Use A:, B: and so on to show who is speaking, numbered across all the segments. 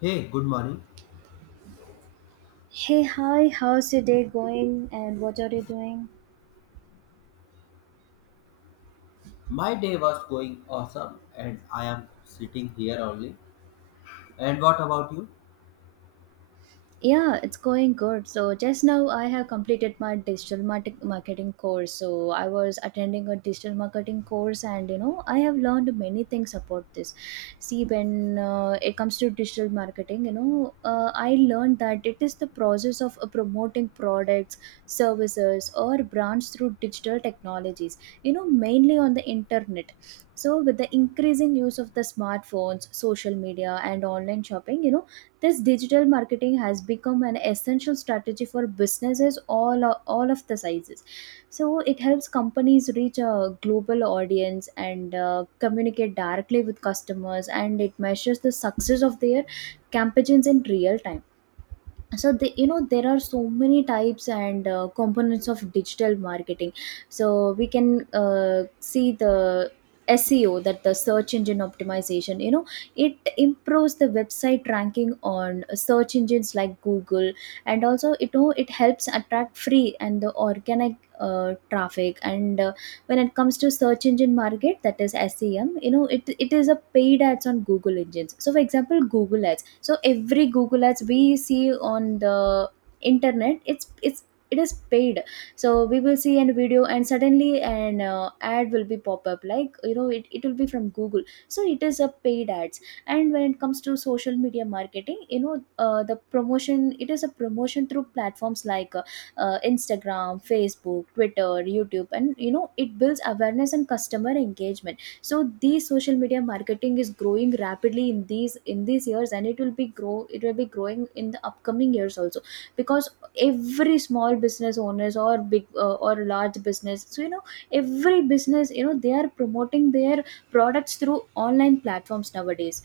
A: Hey, good morning.
B: Hey, hi, how's your day going and what are you doing?
A: My day was going awesome and I am sitting here only. And what about you?
B: Yeah, it's going good. So just now I have completed my marketing course. So I was attending a digital marketing course and you know, I have learned many things about this. See when it comes to digital marketing, you know, I learned that it is the process of promoting products, services or brands through digital technologies, you know, mainly on the internet. So with the increasing use of the smartphones, social media and online shopping, you know, this digital marketing has become an essential strategy for businesses all of the sizes, so it helps companies reach a global audience and communicate directly with customers, and it measures the success of their campaigns in real time. So the, you know, there are so many types and components of digital marketing. So we can see the SEO, that the search engine optimization, you know, it improves the website ranking on search engines like Google. And also, you know, it helps attract free and the organic traffic. And when it comes to search engine market, that is SEM, you know, it is a paid ads on Google engines, so for example Google ads. So every Google ads we see on the internet, it's it is paid. So we will see an video and suddenly an ad will be pop up, like you know it will be from Google, so it is a paid ads. And when it comes to social media marketing, you know, the promotion, it is a promotion through platforms like Instagram, Facebook, Twitter, YouTube, and you know it builds awareness and customer engagement. So these social media marketing is growing rapidly in these years, and it will be grow, it will be growing in the upcoming years also, because every small business owners or big or large business, so you know every business, you know they are promoting their products through online platforms nowadays.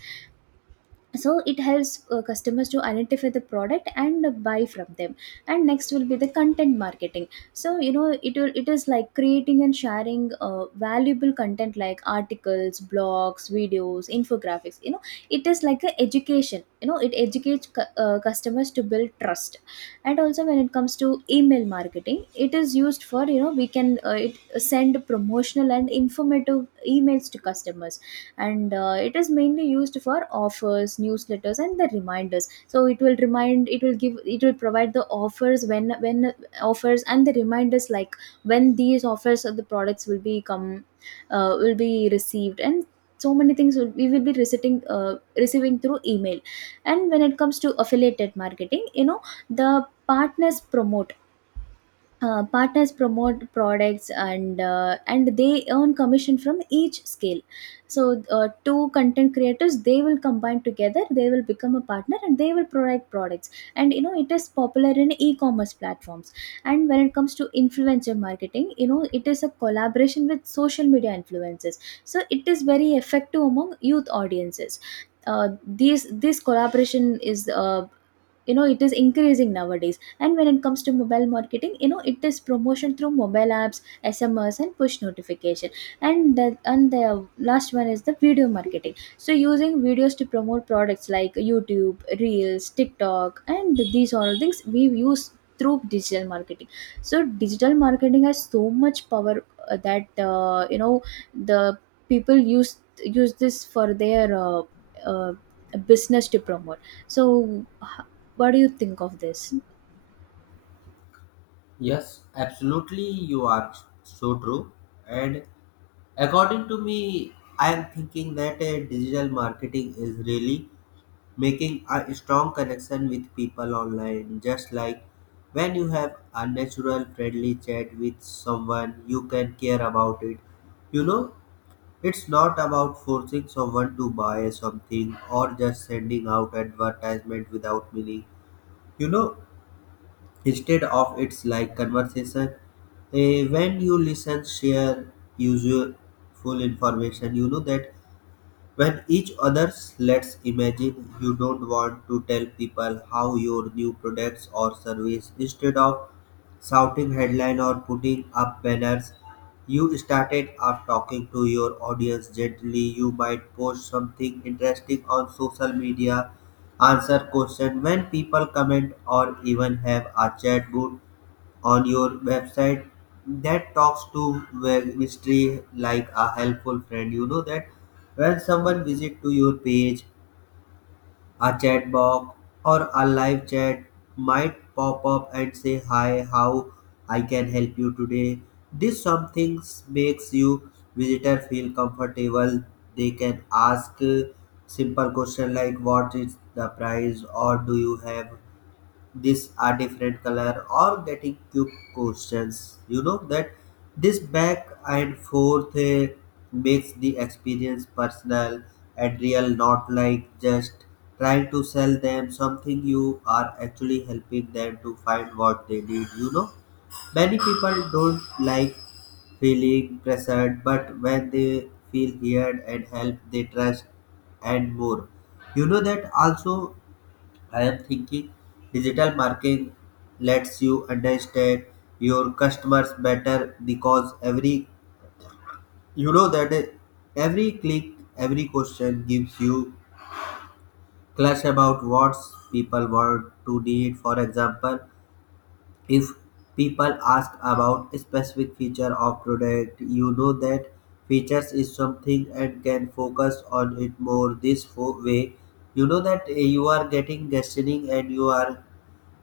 B: So it helps customers to identify the product and buy from them. And next will be the content marketing. So you know it will, it is like creating and sharing valuable content like articles, blogs, videos, infographics. You know, it is like a education, you know it educates customers to build trust. And also when it comes to email marketing, it is used for, you know, we can it send promotional and informative emails to customers. And it is mainly used for offers, newsletters and the reminders. So it will remind, it will give, it will provide the offers when offers and the reminders, like when these offers of the products will be come, will be received, and so many things will, we will be receiving receiving through email. And when it comes to affiliated marketing, you know, the partners promote, partners promote products and they earn commission from each scale. So two content creators, they will combine together, they will become a partner and they will provide products. And you know it is popular in e-commerce platforms. And when it comes to influencer marketing, you know it is a collaboration with social media influencers. So it is very effective among youth audiences. These this collaboration is, you know it is increasing nowadays. And when it comes to mobile marketing, you know it is promotion through mobile apps, SMS and push notification. And the last one is the video marketing, so using videos to promote products like YouTube, reels, TikTok, and these all things we use through digital marketing. So digital marketing has so much power, that you know the people use this for their uh, business to promote. So what do you think of this?
A: Yes, absolutely, you are so true. And according to me, I am thinking that digital marketing is really making a strong connection with people online. Just like when you have a natural, friendly chat with someone, you can care about it. You know, it's not about forcing someone to buy something or just sending out advertisement without meaning. You know, instead of it's like conversation, when you listen, share useful information. You know that when each others, let's imagine you don't want to tell people how your new products or service instead of shouting headline or putting up banners, you started up talking to your audience gently. You might post something interesting on social media, answer question when people comment, or even have a chat boot on your website that talks to web mystery like a helpful friend. You know that when someone visit to your page, a chat box or a live chat might pop up and say hi, how I can help you today. This something makes you visitor feel comfortable. They can ask simple question like what is the price, or do you have these are different color, or getting cube questions. You know that this back and forth makes the experience personal and real, not like just trying to sell them something. You are actually helping them to find what they need. You know, many people don't like feeling pressured, but when they feel heard and helped, they trust and more. You know that also, I am thinking digital marketing lets you understand your customers better because every, you know that every click, every question gives you clues about what people want to need. For example, if people ask about a specific feature of product, you know that features is something and can focus on it more this way. You know that you are getting questioning and you are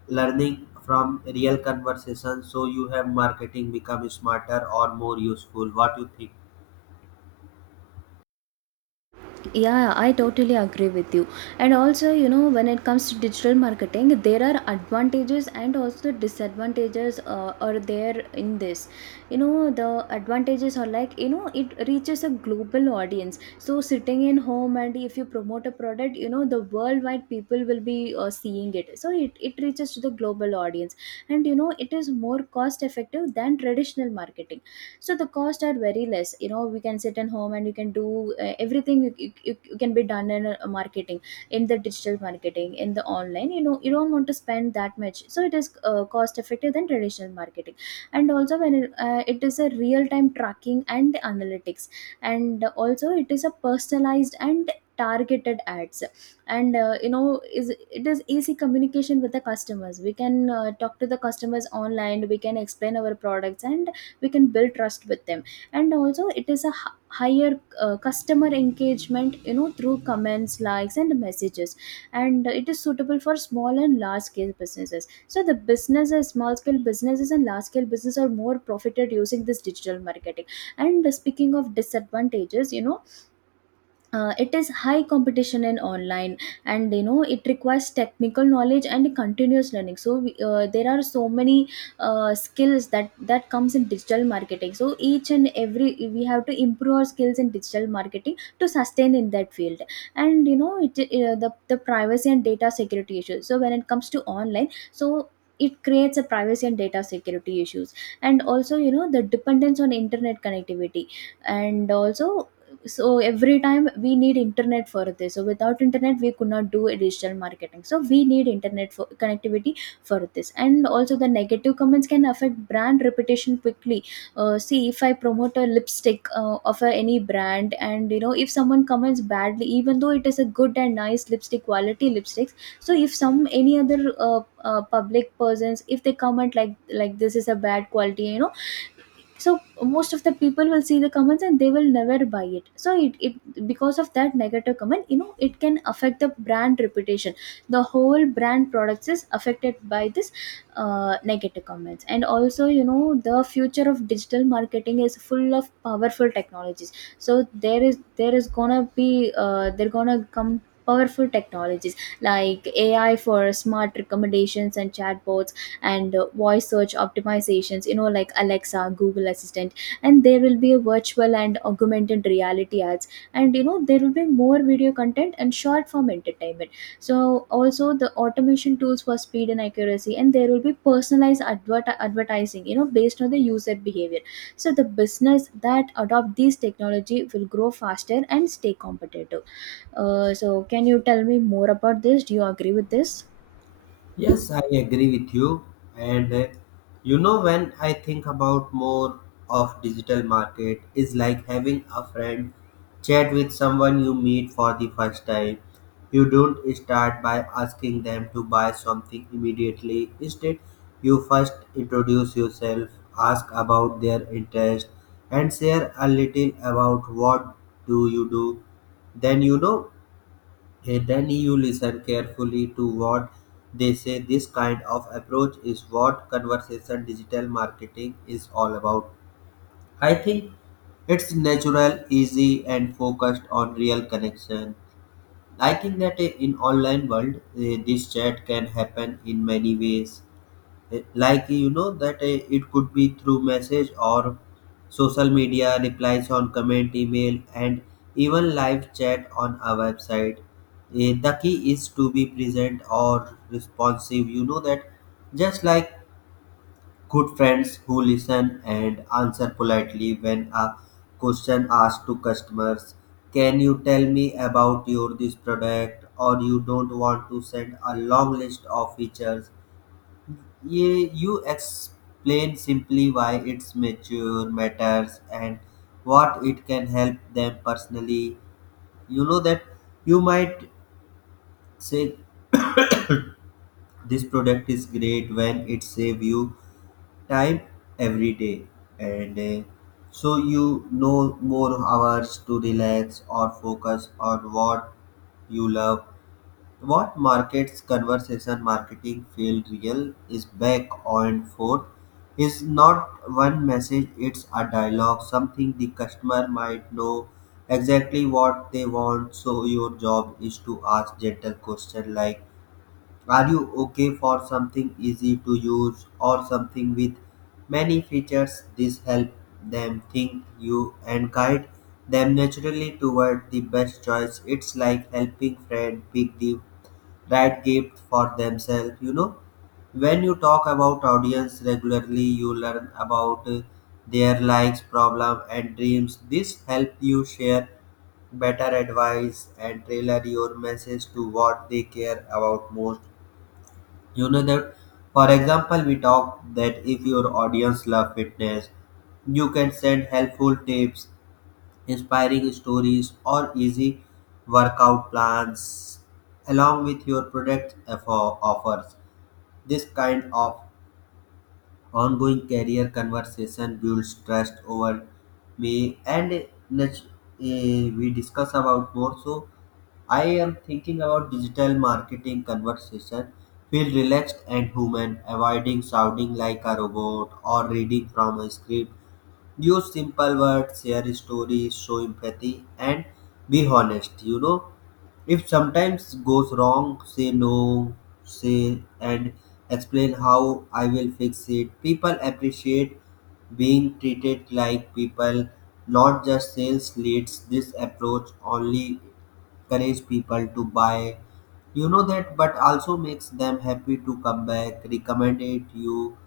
A: learning from real conversations, so you have marketing become smarter or more useful. What you think?
B: Yeah, I totally agree with you. And also, you know, when it comes to digital marketing, there are advantages and also disadvantages are there in this. You know, the advantages are like, you know, it reaches a global audience. So, sitting in home and if you promote a product, you know, the worldwide people will be seeing it. So, it reaches to the global audience. And, you know, it is more cost effective than traditional marketing, so the costs are very less. You know, we can sit at home and you can do everything. You can be done in a marketing, in the digital marketing, in the online. You know, you don't want to spend that much, so it is cost effective than traditional marketing. And also when it, it is a real time tracking and analytics, and also it is a personalized and targeted ads, and you know is it is easy communication with the customers. We can talk to the customers online, we can explain our products and we can build trust with them. And also it is a higher customer engagement, you know, through comments, likes and messages. And it is suitable for small and large scale businesses, so the businesses, small scale businesses and large scale business are more profited using this digital marketing. And speaking of disadvantages, you know, it is high competition in online. And you know it requires technical knowledge and continuous learning. So there are so many skills that comes in digital marketing, so each and every, we have to improve our skills in digital marketing to sustain in that field. And you know it the privacy and data security issues, so when it comes to online, so it creates a privacy and data security issues. And also you know the dependence on internet connectivity, and also so every time we need internet for this. So without internet we could not do a digital marketing, so we need internet for connectivity for this. And also the negative comments can affect brand reputation quickly. See if I promote a lipstick of a, any brand, and you know if someone comments badly, even though it is a good and nice lipstick, quality lipsticks. So if some any other public persons, if they comment like this is a bad quality, you know, so most of the people will see the comments and they will never buy it. So it because of that negative comment, you know, it can affect the brand reputation. The whole brand products is affected by this negative comments. And also you know the future of digital marketing is full of powerful technologies. So there is gonna be, they're gonna come powerful technologies like AI for smart recommendations and chatbots, and voice search optimizations, you know, like Alexa, Google Assistant. And there will be a virtual and augmented reality ads. And you know there will be more video content and short form entertainment. So also the automation tools for speed and accuracy, and there will be personalized advertising, you know, based on the user behavior. So the business that adopt these technology will grow faster and stay competitive. So can you tell me more about this? Do you agree with this?
A: Yes, I agree with you. And you know, when I think about more of digital market, is like having a friend chat with someone you meet for the first time. You don't start by asking them to buy something immediately. Instead, you first introduce yourself, ask about their interest, and share a little about what do you do. Then you know, hey, then you listen carefully to what they say. This kind of approach is what conversation digital marketing is all about. I think it's natural, easy, and focused on real connection. I think that in online world, this chat can happen in many ways like you know that it could be through message, or social media replies on comment, email, and even live chat on our website. The key is to be present or responsive. You know that just like good friends who listen and answer politely when a question asked to customers, can you tell me about your this product, or you don't want to send a long list of features. Yeah, you explain simply why its mature matters and what it can help them personally. You know that you might say this product is great when it save you time every day, and so you know more hours to relax or focus on what you love. What markets conversation marketing feel real is back and forth. Is not one message, it's a dialogue, something the customer might know exactly what they want. So your job is to ask gentle questions like are you okay for something easy to use or something with many features? This help them think you and guide them naturally toward the best choice. It's like helping friend pick the that gift for themselves. You know, when you talk about audience regularly, you learn about their likes problem and dreams. This help you share better advice and tailor your message to what they care about most. You know that for example we talk that if your audience love fitness, you can send helpful tips, inspiring stories, or easy workout plans along with your product offers. This kind of ongoing career conversation builds trust over me and we discuss about more. So I am thinking about digital marketing conversation. Feel relaxed and human, avoiding sounding like a robot or reading from a script. Use simple words, share stories, show empathy, and be honest. You know, if sometimes goes wrong, say no, say and explain how I will fix it. People appreciate being treated like people, not just sales leads. This approach only encourage people to buy, you know that, but also makes them happy to come back recommended you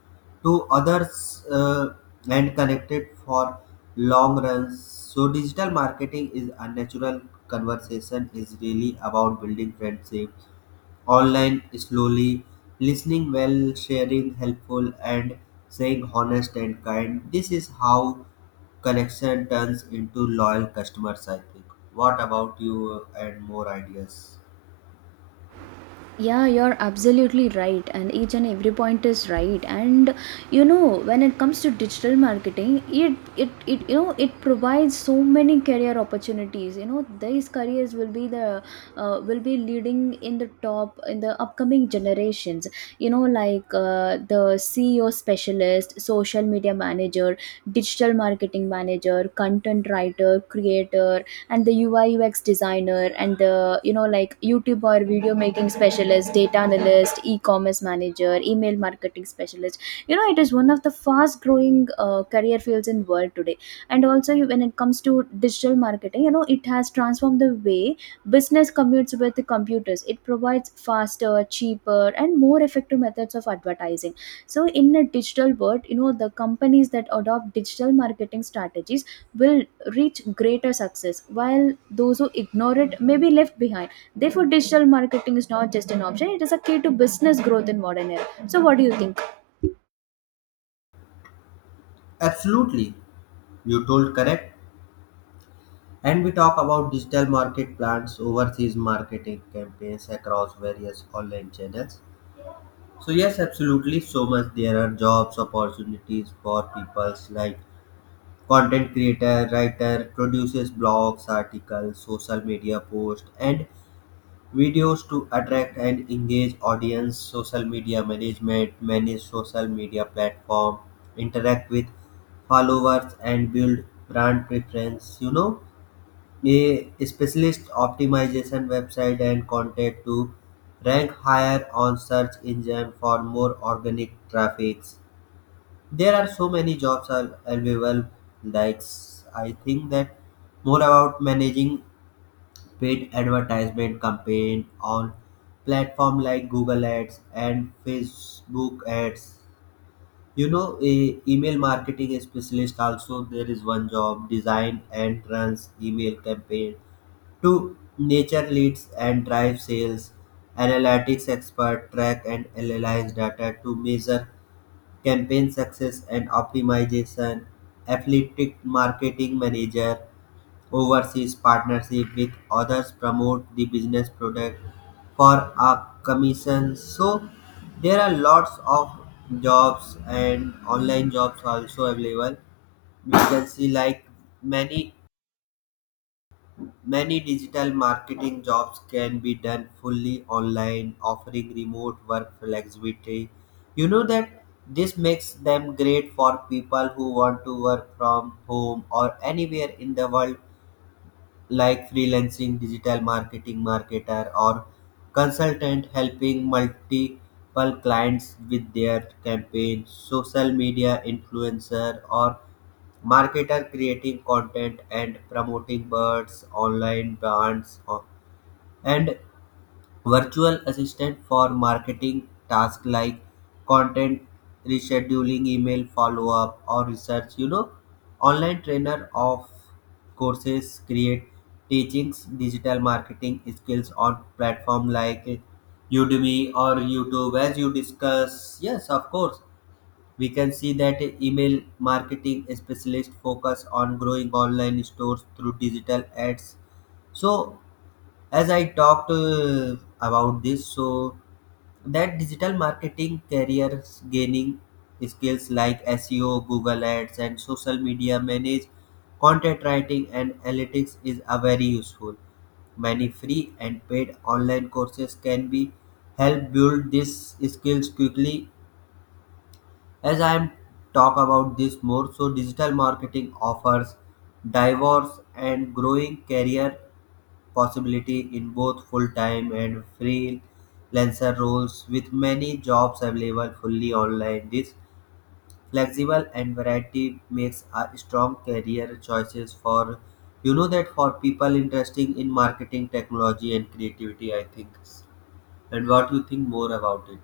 A: to others, and connected for long runs. So digital marketing is a natural conversation is really about building friendship online slowly, listening well, sharing helpful and saying honest and kind. This is how connection turns into loyal customers, I think. What about you, and more ideas?
B: Yeah, you're absolutely right, and each and every point is right. And you know, when it comes to digital marketing, it you know it provides so many career opportunities. You know, these careers will be the will be leading in the top in the upcoming generations. You know, like the CEO specialist, social media manager, digital marketing manager, content writer, creator, and the ui ux designer, and the, you know, like youtube or video making specialist, data analyst, e-commerce manager, email marketing specialist. You know, it is one of the fast growing career fields in world today. And also when it comes to digital marketing, you know, it has transformed the way business commutes with the computers. It provides faster, cheaper and more effective methods of advertising. So in a digital world, you know, the companies that adopt digital marketing strategies will reach greater success, while those who ignore it may be left behind. Therefore, digital marketing is not just an option, it is a key to business growth in modern era. So what do you think?
A: Absolutely. You told correct. And we talk about digital market plans, overseas marketing campaigns across various online channels. So yes, absolutely so much there are jobs opportunities for peoples like content creator, writer, produces blogs, articles, social media posts and videos to attract and engage audience, social media management, manage social media platform, interact with followers and build brand preference, you know. A specialist optimization website and content to rank higher on search engine for more organic traffic. There are so many jobs are available. Like, I think that more about managing paid advertisement campaign on platform like Google Ads and Facebook Ads. You know, a email marketing specialist also there is one job design and runs email campaign to nature leads and drive sales. Analytics experts track and analyze data to measure campaign success and optimization. Affiliate marketing manager oversees partnership with others promote the business product for a commission. So there are lots of jobs and online jobs also available. We can see like many, many digital marketing jobs can be done fully online, offering remote work flexibility. You know that this makes them great for people who want to work from home or anywhere in the world, like freelancing, digital marketing marketer, or consultant helping multiple clients with their campaigns, social media influencer, or marketer creating content and promoting birds, online brands, or, and virtual assistant for marketing tasks like content rescheduling, email follow-up, or research. You know, online trainer of courses create teachings digital marketing skills on platform like Udemy or YouTube. As you discuss, yes, of course, we can see that email marketing specialist focus on growing online stores through digital ads. So as I talked about this, so that digital marketing careers gaining skills like SEO, Google Ads and social media manage, content writing and analytics is a very useful. Many free and paid online courses can be help build these skills quickly. As I am talk about this more, so digital marketing offers diverse and growing career possibility in both full-time and freelancer roles with many jobs available fully online. This flexible and variety makes a strong career choices for, you know that, for people interested in marketing technology and creativity, I think. And what you think more about it?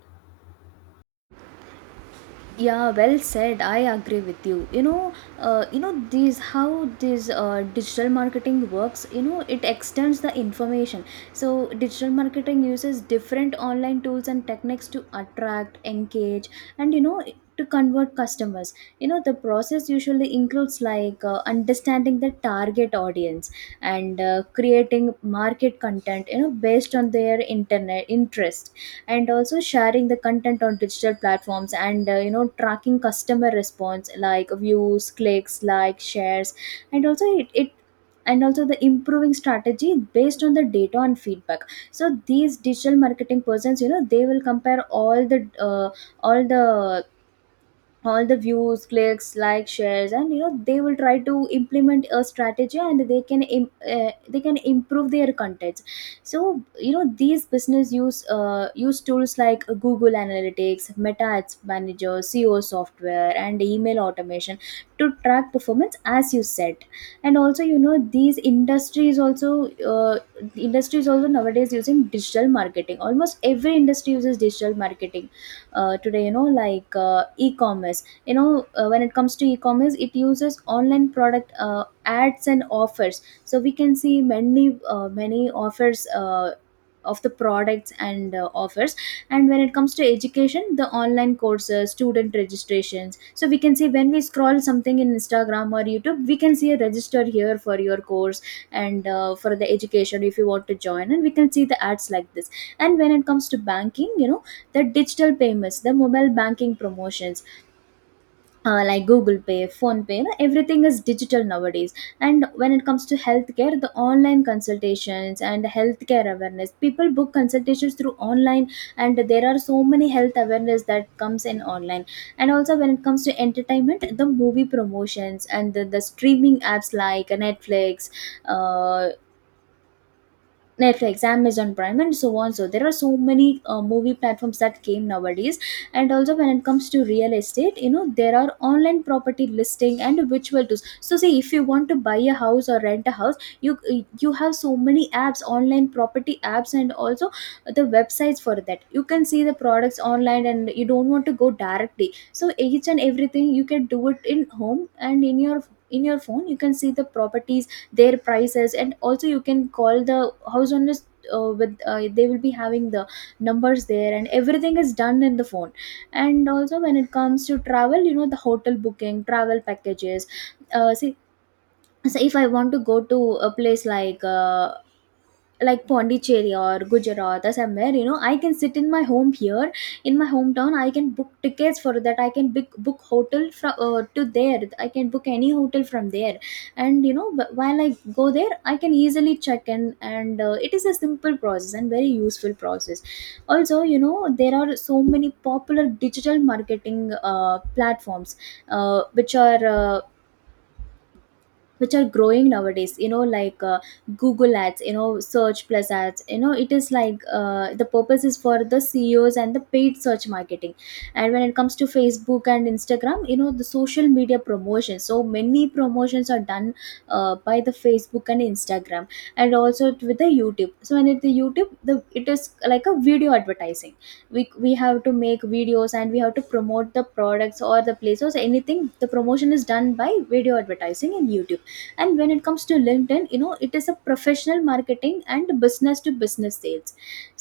B: Yeah, well said, I agree with you. You know, you know, these how this digital marketing works, you know, it extends the information. So digital marketing uses different online tools and techniques to attract, engage and, you know, to convert customers. You know, the process usually includes like understanding the target audience and creating market content, you know, based on their internet interest, and also sharing the content on digital platforms and, you know, tracking customer response like views, clicks, likes, shares, and also it and also the improving strategy based on the data and feedback. So these digital marketing persons, you know, they will compare all the all the views clicks, likes, shares, and you know, they will try to implement a strategy and they can improve their contents. So you know, these business use use tools like google analytics, meta ads manager, seo software and email automation to track performance, as you said. And also, you know, these uh, industries also nowadays using digital marketing. Almost every industry uses digital marketing today. You know, like e-commerce, you know, when it comes to e-commerce, it uses online product ads and offers. So we can see many offers of the products and offers. And when it comes to education, the online courses, student registration, so we can see when we scroll something in instagram or youtube, we can see a register here for your course, and for the education, if you want to join, and we can see the ads like this. And when it comes to banking, you know, the digital payments, the mobile banking promotions, like Google Pay, Phone Pay, you know, everything is digital nowadays. And when it comes to healthcare, the online consultations and healthcare awareness, people book consultations through online, and there are so many health awareness that comes in online. And also when it comes to entertainment, the movie promotions and the streaming apps like Netflix, uh, Netflix, Amazon Prime, and so on. So there are so many movie platforms that came nowadays. And also, when it comes to real estate, you know, there are online property listing and virtual tools. So say if you want to buy a house or rent a house, you you have so many apps, online property apps, and also the websites for that. You can see the products online, and you don't want to go directly. So each and everything you can do it in home, and in your phone you can see the properties, their prices, and also you can call the house owners with they will be having the numbers there, and everything is done in the phone. And also when it comes to travel, you know, the hotel booking, travel packages, see so if I want to go to a place like Pondicherry or Gujarat or somewhere, you know, I can sit in my home here, in my hometown. I can book tickets for that. I can book hotel from to there. I can book any hotel from there, and you know, while I go there, I can easily check in, and it is a simple process and very useful process. Also, you know, there are so many popular digital marketing platforms, uh, which are. Uh, which are growing nowadays. You know, like google ads, you know, search plus ads, you know, it is like the purpose is for the ceos and the paid search marketing. And when it comes to facebook and instagram, you know, the social media promotion, so many promotions are done by the facebook and instagram, and also with the youtube. So when it the youtube the it is like a video advertising. We have to make videos and we have to promote the products or the places, anything the promotion is done by video advertising in youtube. And when it comes to linkedin, you know, it is a professional marketing and business to business sales.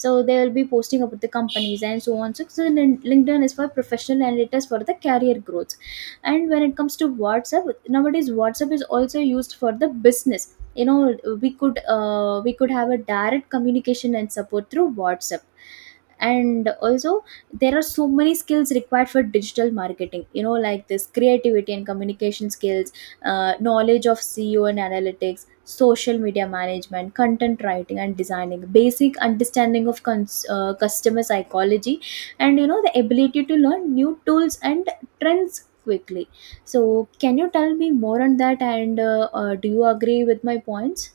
B: So they will be posting about the companies and so on. So linkedin is for professional and it is for the career growth. And when it comes to whatsapp, nowadays whatsapp is also used for the business. You know, we could have a direct communication and support through whatsapp. And also there are so many skills required for digital marketing, you know, like this creativity and communication skills, knowledge of SEO and analytics, social media management, content writing and designing, basic understanding of customer psychology, and you know, the ability to learn new tools and trends quickly. So can you tell me more on that, and do you agree with my points?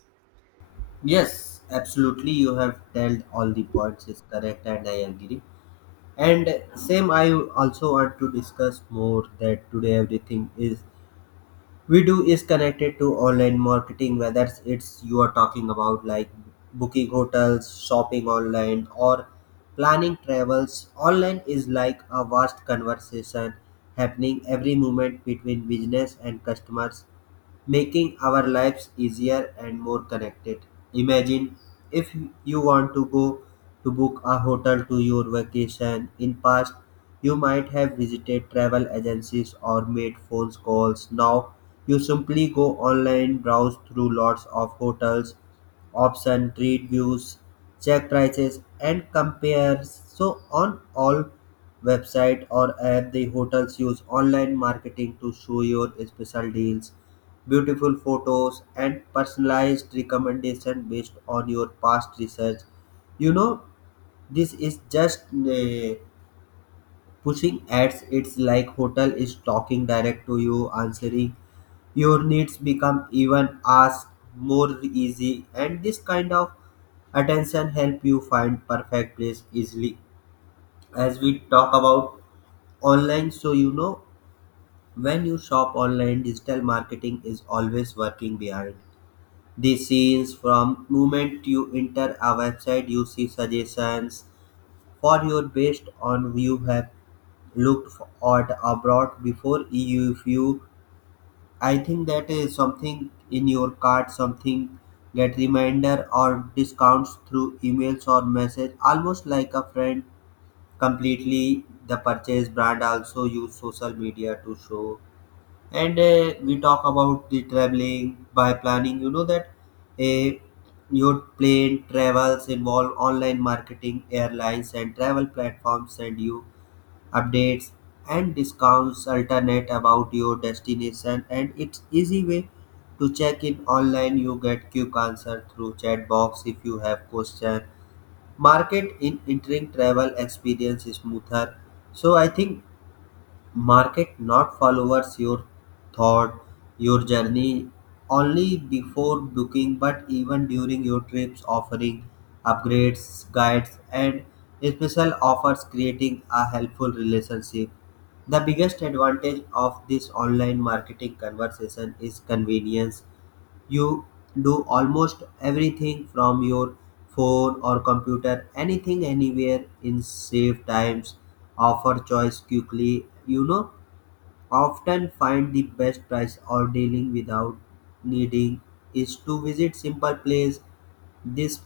A: Yes, absolutely. You have told all the points is correct, and I agree. And same, I also want to discuss more that today everything is we do is connected to online marketing, whether it's you are talking about like booking hotels, shopping online, or planning travels online, is like a vast conversation happening every moment between business and customers, making our lives easier and more connected. Imagine if you want to go to book a hotel to your vacation. In past you might have visited travel agencies or made phone calls. Now you simply go online, browse through lots of hotels option, read views, check prices and compare so on all website or app. The hotels use online marketing to show your special deals, beautiful photos and personalized recommendation based on your past research. You know, this is just pushing ads. It's like hotel is talking direct to you, answering your needs become even ask more easy, and this kind of attention help you find perfect place easily. As we talk about online, so you know, when you shop online, digital marketing is always working behind the scenes. From moment you enter a website you see suggestions for your based on you have looked for- at abroad before you. If you, I think that is something in your cart, something get reminder or discounts through emails or message almost like a friend completely the purchase. Brand also use social media to show, and we talk about the traveling by planning. You know that a your plane travels involve online marketing. Airlines and travel platforms send you updates and discounts alternate about your destination, and it's easy way to check in online. You get quick answer through chat box if you have question. Market in entering travel experience is smoother. So I think market not followers your thought, your journey only before booking, but even during your trips, offering upgrades, guides, and special offers, creating a helpful relationship. The biggest advantage of this online marketing conversation is convenience. You do almost everything from your phone or computer, anything anywhere in save times, offer choice quickly. You know, often find the best price or dealing without needing is to visit simple place. This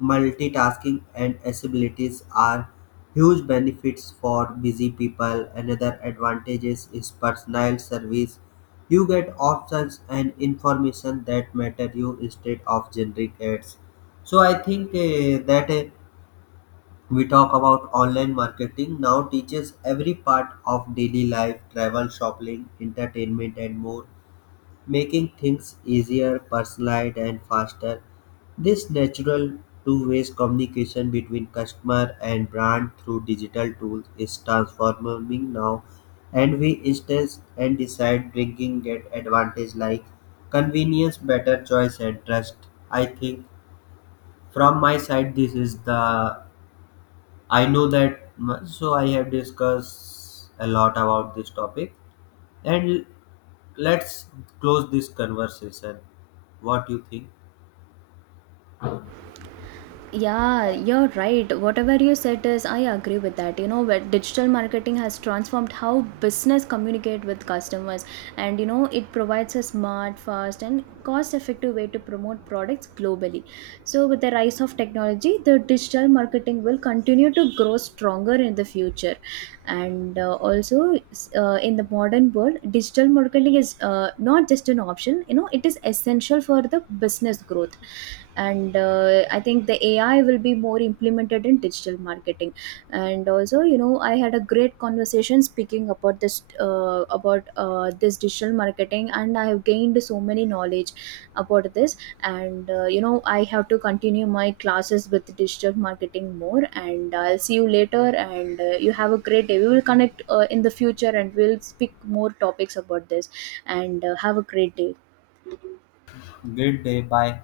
A: multitasking and accessibilities are huge benefits for busy people. Another advantages is personal service. You get options and information that matter you instead of generic ads. So I think that we talk about online marketing now teaches every part of daily life, travel, shopping, entertainment, and more, making things easier, personalized, and faster. This natural two-way communication between customer and brand through digital tools is transforming now, and we instance and decide bringing get advantage like convenience, better choice, and trust. I think from my side, this is the I know that so I have discussed a lot about this topic, and let's close this conversation. What do you think?
B: Yeah, you're right. Whatever you said is, I agree with that. You know, but digital marketing has transformed how business communicate with customers, and you know, it provides a smart, fast, and cost-effective way to promote products globally. So, with the rise of technology, the digital marketing will continue to grow stronger in the future, and also in the modern world digital marketing is not just an option. You know, it is essential for the business growth. And I think the ai will be more implemented in digital marketing. And also, you know, I had a great conversation speaking about this, about this digital marketing, and I have gained so many knowledge about this. And you know, I have to continue my classes with digital marketing more, and I'll see you later. And you have a great day. We will connect in the future, and we'll speak more topics about this. And have a great day.
A: Good day, bye.